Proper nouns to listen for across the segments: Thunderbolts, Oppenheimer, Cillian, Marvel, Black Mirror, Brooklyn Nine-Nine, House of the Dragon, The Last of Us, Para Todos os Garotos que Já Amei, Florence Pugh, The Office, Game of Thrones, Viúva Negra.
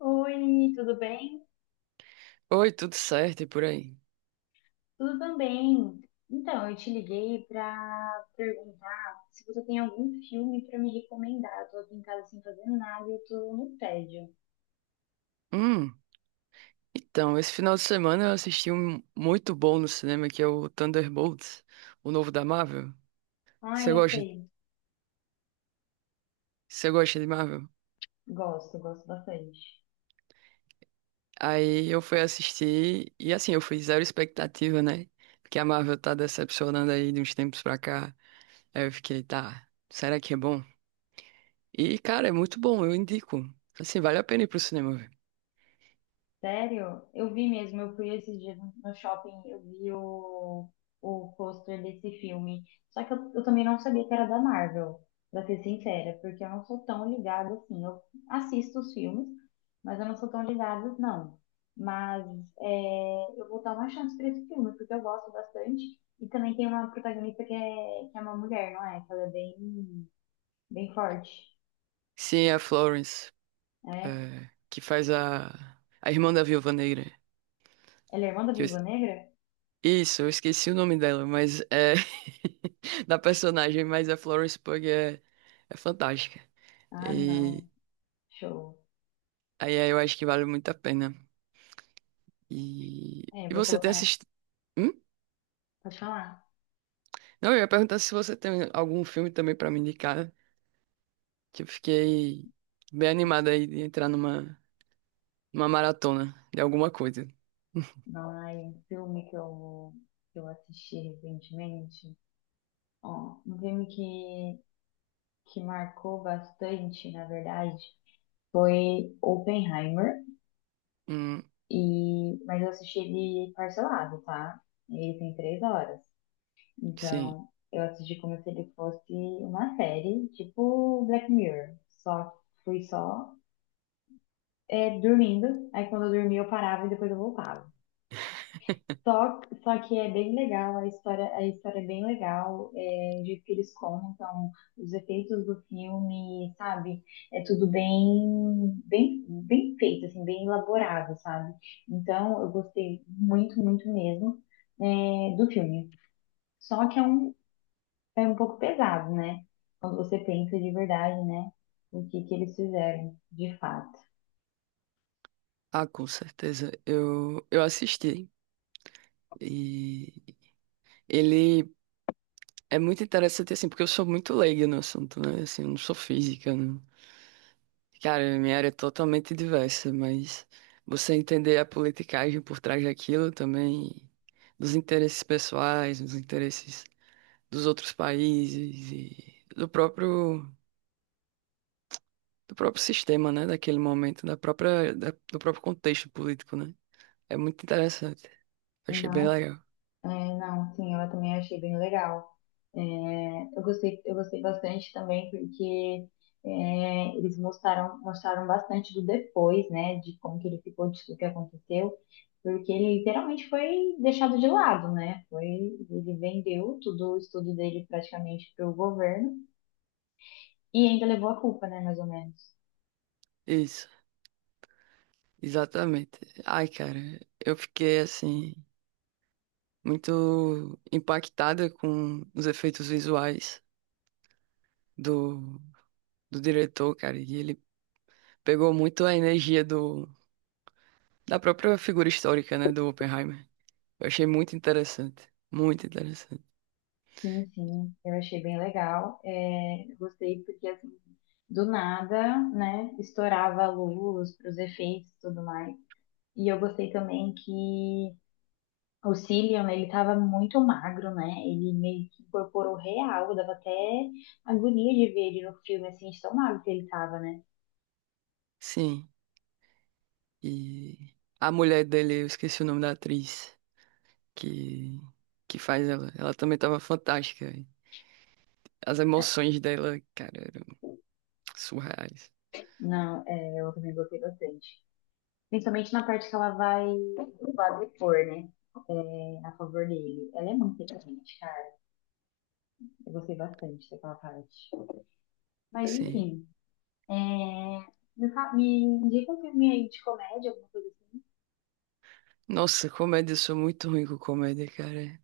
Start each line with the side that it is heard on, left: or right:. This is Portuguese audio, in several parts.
left: Oi, tudo bem?
right: Oi, tudo certo e por aí?
left: Tudo também. Então, eu te liguei para perguntar se você tem algum filme para me recomendar. Eu tô aqui em casa sem fazer nada, e eu tô no tédio.
right: Hum, então, esse final de semana eu assisti um muito bom no cinema que é o Thunderbolts, o novo da Marvel.
left: Ai,
right: Você
left: eu
right: gosta?
left: sei.
right: Você gosta de Marvel?
left: Gosto, gosto bastante.
right: Aí eu fui assistir e assim, eu fui zero expectativa, né? Porque a Marvel tá decepcionando aí de uns tempos pra cá. Aí eu fiquei, tá, será que é bom? E, cara, é muito bom, eu indico. Assim, vale a pena ir pro cinema ver.
left: Sério? Eu vi mesmo, eu fui esses dias no shopping, eu vi o pôster desse filme. Só que eu também não sabia que era da Marvel, pra ser sincera, porque eu não sou tão ligada assim. Eu assisto os filmes, mas eu não sou tão ligada, não. Mas eu vou dar uma chance pra esse filme, porque eu gosto bastante. E também tem uma protagonista que é uma mulher, não é? Que ela é bem, bem forte,
right: Sim, é a Florence,
left: né?
right: é, que faz a irmã da Viúva Negra.
left: Ela é irmã da Viúva Negra?
right: Isso, eu esqueci o nome dela, mas é da personagem, mas a Florence Pugh é, é fantástica.
left: Ah,
right: E
left: não. Show.
right: aí eu acho que vale muito a pena. E,
left: É,
right: e
left: vou
right: você tem
left: colocar.
right: assistido? Hum?
left: Pode falar.
right: Não, eu ia perguntar se você tem algum filme também pra me indicar, que eu fiquei bem animada aí de entrar numa maratona de alguma coisa.
left: Ai, um filme que eu assisti recentemente. Ó, um filme que marcou bastante, na verdade, foi Oppenheimer.
right: Hum,
left: E, mas eu assisti ele parcelado, tá? Ele tem 3 horas.
right: sim.
left: Então, eu assisti como se ele fosse uma série, tipo Black Mirror. Só fui só dormindo. Aí quando eu dormia eu parava e depois eu voltava. Só que é bem legal, a história é bem legal, de que eles contam os efeitos do filme, sabe? É tudo bem, bem, bem feito, assim, bem elaborado, sabe? Então, eu gostei muito, muito mesmo, do filme. Só que é um pouco pesado, né? Quando você pensa de verdade, né? O que que eles fizeram, de fato.
right: Ah, com certeza. Eu assisti. E ele é muito interessante, assim, porque eu sou muito leigo no assunto, né? Assim, eu não sou física, não. Cara, minha área é totalmente diversa, mas você entender a politicagem por trás daquilo também, dos interesses pessoais, dos interesses dos outros países e do próprio sistema, né? Daquele momento, da própria, do próprio contexto político, né? É muito interessante. Achei bem
left: Não,
right: legal.
left: é, não, sim, eu também achei bem legal. É, eu gostei bastante também porque eles mostraram, mostraram bastante do depois, né, de como que ele ficou, de tudo que aconteceu, porque ele literalmente foi deixado de lado, né? Foi, ele vendeu tudo o estudo dele praticamente para o governo e ainda levou a culpa, né, mais ou menos.
right: Isso, exatamente. Ai, cara, eu fiquei assim, muito impactada com os efeitos visuais do, do diretor, cara. E ele pegou muito a energia do, da própria figura histórica, né, do Oppenheimer. Eu achei muito interessante, muito interessante.
left: Sim, sim, eu achei bem legal. É, eu gostei porque assim, do nada, né, estourava a luz para os efeitos e tudo mais. E eu gostei também que o Cillian, ele tava muito magro, né? Ele meio que incorporou real, dava até agonia de ver ele no filme, assim, de tão magro que ele tava, né?
right: Sim, e a mulher dele, eu esqueci o nome da atriz que, que faz ela, ela também tava fantástica. As emoções dela, cara, eram surreais.
left: Não, eu também gostei bastante. Principalmente na parte que ela vai lá depor, né? É, a favor dele. Ela é muito inteligente, cara. Eu gostei bastante daquela parte. Mas,
right: Sim.
left: enfim, é, me indica um filme aí de comédia, alguma coisa assim.
right: Nossa, comédia, eu sou muito ruim com comédia, cara.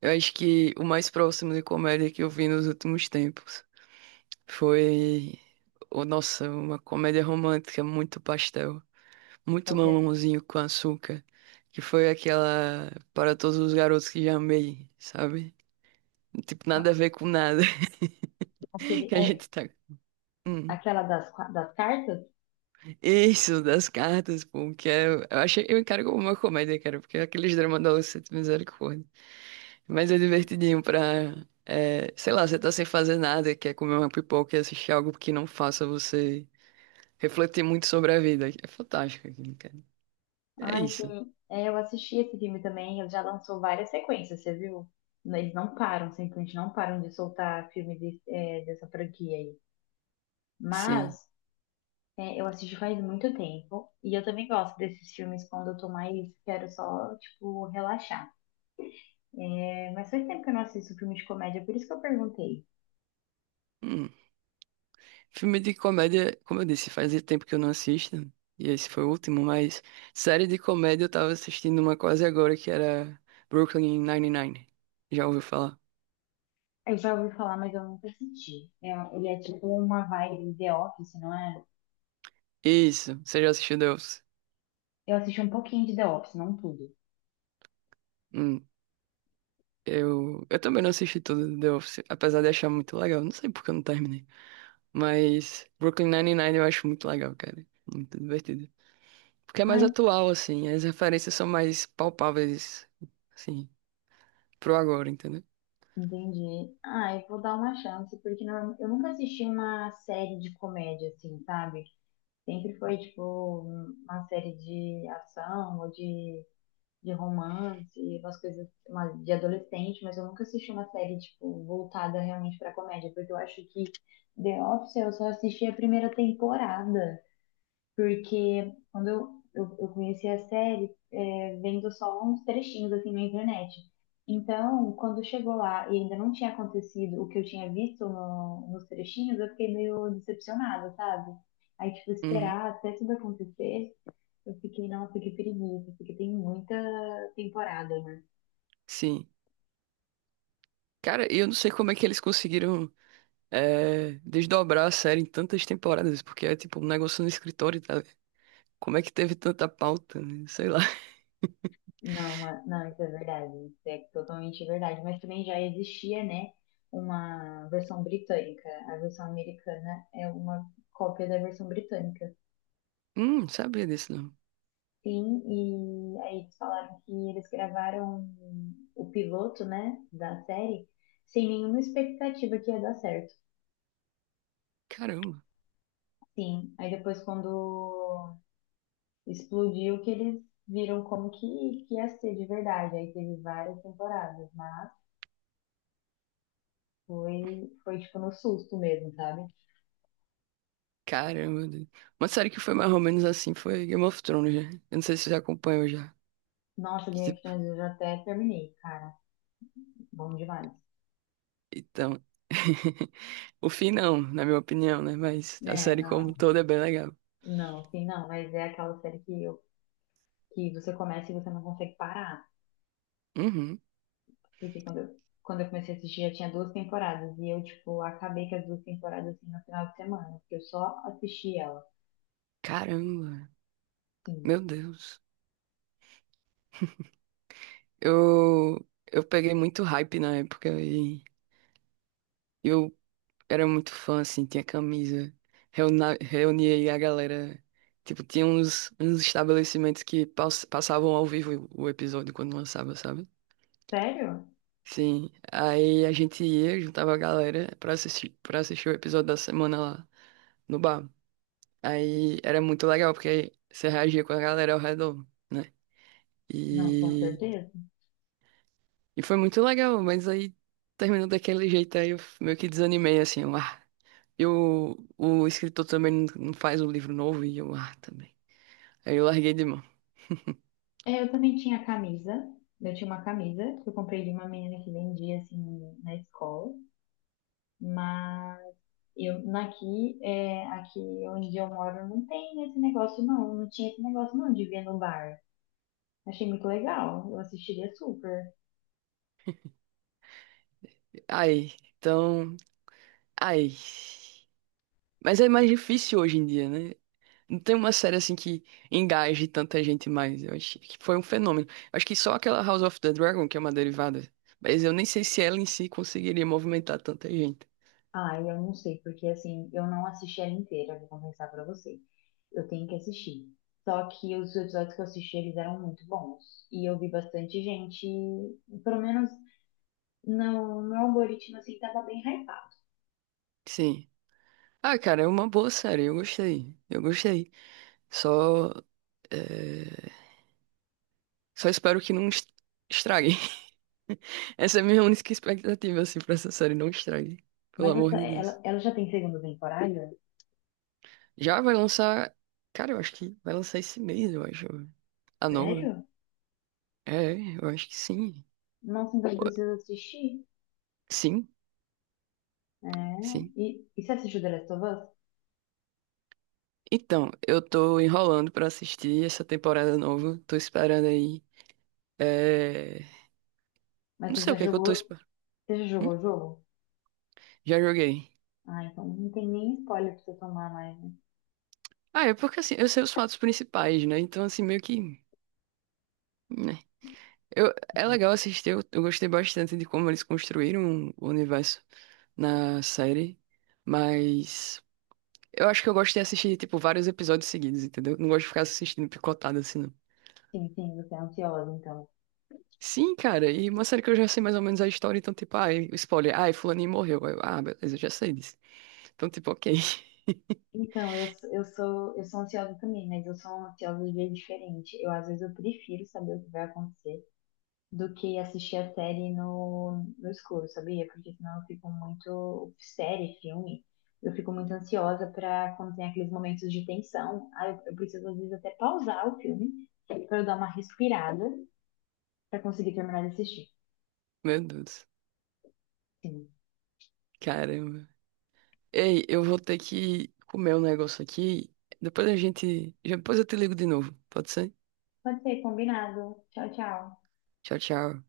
right: Eu acho que o mais próximo de comédia que eu vi nos últimos tempos foi, oh, nossa, uma comédia romântica muito pastel, muito
left: Qual que é?
right: mamãozinho com açúcar, que foi aquela Para Todos os Garotos que Já Amei, sabe? Tipo, nada a
left: Ah,
right: ver com nada
left: Aquele,
right: que a
left: é,
right: gente tá. Hum.
left: aquela das cartas?
right: Isso, das cartas, pô, que é, eu achei, eu encaro como uma comédia, cara, porque é aqueles dramas adolescentes, misericórdia. Mas é divertidinho pra, é, sei lá, você tá sem fazer nada, quer comer uma pipoca e assistir algo que não faça você refletir muito sobre a vida. É fantástico aquilo, cara. É
left: Ai,
right: isso.
left: sim. É, eu assisti esse filme também. Ele já lançou várias sequências, você viu? Eles não param, simplesmente não param de soltar filme dessa franquia aí. Mas
right: Sim.
left: eu assisti faz muito tempo. E eu também gosto desses filmes quando eu tô mais. Quero só, tipo, relaxar. É, mas faz tempo que eu não assisto filme de comédia, por isso que eu perguntei.
right: Hum. Filme de comédia, como eu disse, fazia tempo que eu não assisto, e esse foi o último, mas série de comédia eu tava assistindo uma quase agora que era Brooklyn Nine-Nine. Já ouviu falar?
left: Eu já ouvi falar, mas eu nunca assisti. É, ele é tipo uma vibe de The Office, não é?
right: Isso, você já assistiu The Office?
left: Eu assisti um pouquinho de The Office, não tudo.
right: Hum. Eu também não assisti tudo do The Office, apesar de achar muito legal. Não sei porque eu não terminei. Mas Brooklyn Nine-Nine eu acho muito legal, cara. Muito divertido. Porque é mais atual, assim. As referências são mais palpáveis, assim, pro agora, entendeu?
left: Entendi. Ah, eu vou dar uma chance, porque não, eu nunca assisti uma série de comédia, assim, sabe? Sempre foi, tipo, uma série de ação ou de romance, umas coisas uma, de adolescente, mas eu nunca assisti uma série, tipo, voltada realmente pra comédia, porque eu acho que The Office eu só assisti a primeira temporada. Porque quando eu conheci a série, vendo só uns trechinhos assim na internet. Então, quando chegou lá e ainda não tinha acontecido o que eu tinha visto no, nos trechinhos, eu fiquei meio decepcionada, sabe? Aí, tipo,
right: Uhum,
left: esperar até tudo acontecer, eu fiquei, nossa, que preguiça, porque tem muita temporada, né?
right: sim. Cara, eu não sei como é que eles conseguiram desdobrar a série em tantas temporadas, porque é tipo um negócio no escritório, tá? Como é que teve tanta pauta, né? Sei lá.
left: Não, isso é verdade, isso é totalmente verdade. Mas também já existia, né, uma versão britânica. A versão americana é uma cópia da versão britânica.
right: Não sabia disso não.
left: Sim, e aí eles falaram que eles gravaram o piloto, né, da série, sem nenhuma expectativa que ia dar certo.
right: Caramba.
left: Sim, aí depois quando explodiu que eles viram como que ia ser de verdade. Aí teve várias temporadas, mas foi tipo no susto mesmo, sabe?
right: Caramba, Deus. Uma série que foi mais ou menos assim foi Game of Thrones, né? Eu não sei se você já acompanhou já.
left: Nossa, Game of
right: Tipo,
left: Thrones eu já até terminei, cara. Bom demais.
right: então. O fim não, na minha opinião, né? Mas a
left: É,
right: série como um
left: não,
right: todo é bem legal.
left: não, sim, não. Mas é aquela série que você começa e você não consegue parar.
right: Uhum.
left: Porque quando eu comecei a assistir já tinha duas temporadas. E eu, tipo, acabei com as duas temporadas assim no final de semana. Porque eu só assisti ela.
right: Caramba,
left: Sim.
right: meu Deus. Eu, eu peguei muito hype na época e eu era muito fã, assim, tinha camisa. Reunia aí a galera. Tipo, tinha uns, uns estabelecimentos que passavam ao vivo o episódio quando lançava, sabe?
left: Sério?
right: Sim. Aí a gente ia, juntava a galera pra assistir o episódio da semana lá no bar. Aí era muito legal, porque você reagia com a galera ao redor, né?
left: Não, com
right: E,
left: certeza.
right: e foi muito legal, mas aí terminou daquele jeito, aí eu meio que desanimei, assim, eu, ah. E o escritor também não faz um livro novo, e eu, ah, também. Aí eu larguei de mão.
left: É, eu também tinha camisa. Eu tinha uma camisa que eu comprei de uma menina que vendia assim na escola. Mas. Eu, aqui onde eu moro, não tem esse negócio, não. Não tinha esse negócio, não, de ver no bar. Achei muito legal. Eu assistiria super.
right: Aí, então, aí. Mas é mais difícil hoje em dia, né? Não tem uma série assim que engaje tanta gente mais. Eu acho que foi um fenômeno. Acho que só aquela House of the Dragon, que é uma derivada. Mas eu nem sei se ela em si conseguiria movimentar tanta gente.
left: Ah, eu não sei, porque assim, eu não assisti ela inteira, vou confessar pra você. Eu tenho que assistir. Só que os episódios que eu assisti, eles eram muito bons. E eu vi bastante gente, pelo menos no meu algoritmo, assim, tava bem hypado.
right: Sim. Ah, cara, é uma boa série. Eu gostei. Eu gostei. Só eh, só espero que não estrague. Essa é a minha única expectativa, assim, pra essa série. Não estrague. Pelo
left: Mas
right: amor
left: essa,
right: de Deus.
left: ela, ela já tem segunda temporada?
right: Já vai lançar. Cara, eu acho que vai lançar esse mês, eu acho. Ah, não.
left: Sério?
right: É, eu acho que sim.
left: Nossa, então eu preciso assistir.
right: Sim,
left: É.
right: sim.
left: E você assistiu The Last of Us?
right: Então, eu tô enrolando pra assistir essa temporada nova. Tô esperando aí. É...
left: Mas
right: Não
left: você
right: sei
left: já
right: o que é que eu
left: jogou?
right: tô esperando.
left: Você já jogou o jogo?
right: Já joguei.
left: Ah, então não tem nem spoiler pra você tomar mais, né?
right: Ah, é porque assim, eu sei os fatos principais, né? Então, assim, meio que. Né? Eu... é legal assistir, eu gostei bastante de como eles construíram o universo na série. Mas. Eu acho que eu gosto de assistir, tipo, vários episódios seguidos, entendeu? Não gosto de ficar assistindo picotado assim.
left: Sim, sim, você é ansiosa, então.
right: Sim, cara, e uma série que eu já sei mais ou menos a história, então, tipo, ai, spoiler, ai, fulaninho morreu. Aí eu, ah, beleza, eu já sei disso. Então, tipo, ok.
left: Então, eu sou ansiosa também, mas eu sou ansiosa de jeito diferente. Eu, às vezes, eu prefiro saber o que vai acontecer do que assistir a série no escuro, sabia? Porque senão eu fico muito. Série, filme, eu fico muito ansiosa pra quando tem aqueles momentos de tensão. Ah, eu preciso, às vezes, até pausar o filme pra eu dar uma respirada pra conseguir terminar de assistir.
right: Meu Deus,
left: Sim.
right: caramba. Ei, eu vou ter que comer um negócio aqui. Depois a gente. Depois eu te ligo de novo, pode ser?
left: Pode ser, combinado. Tchau, tchau.
right: Tchau, tchau.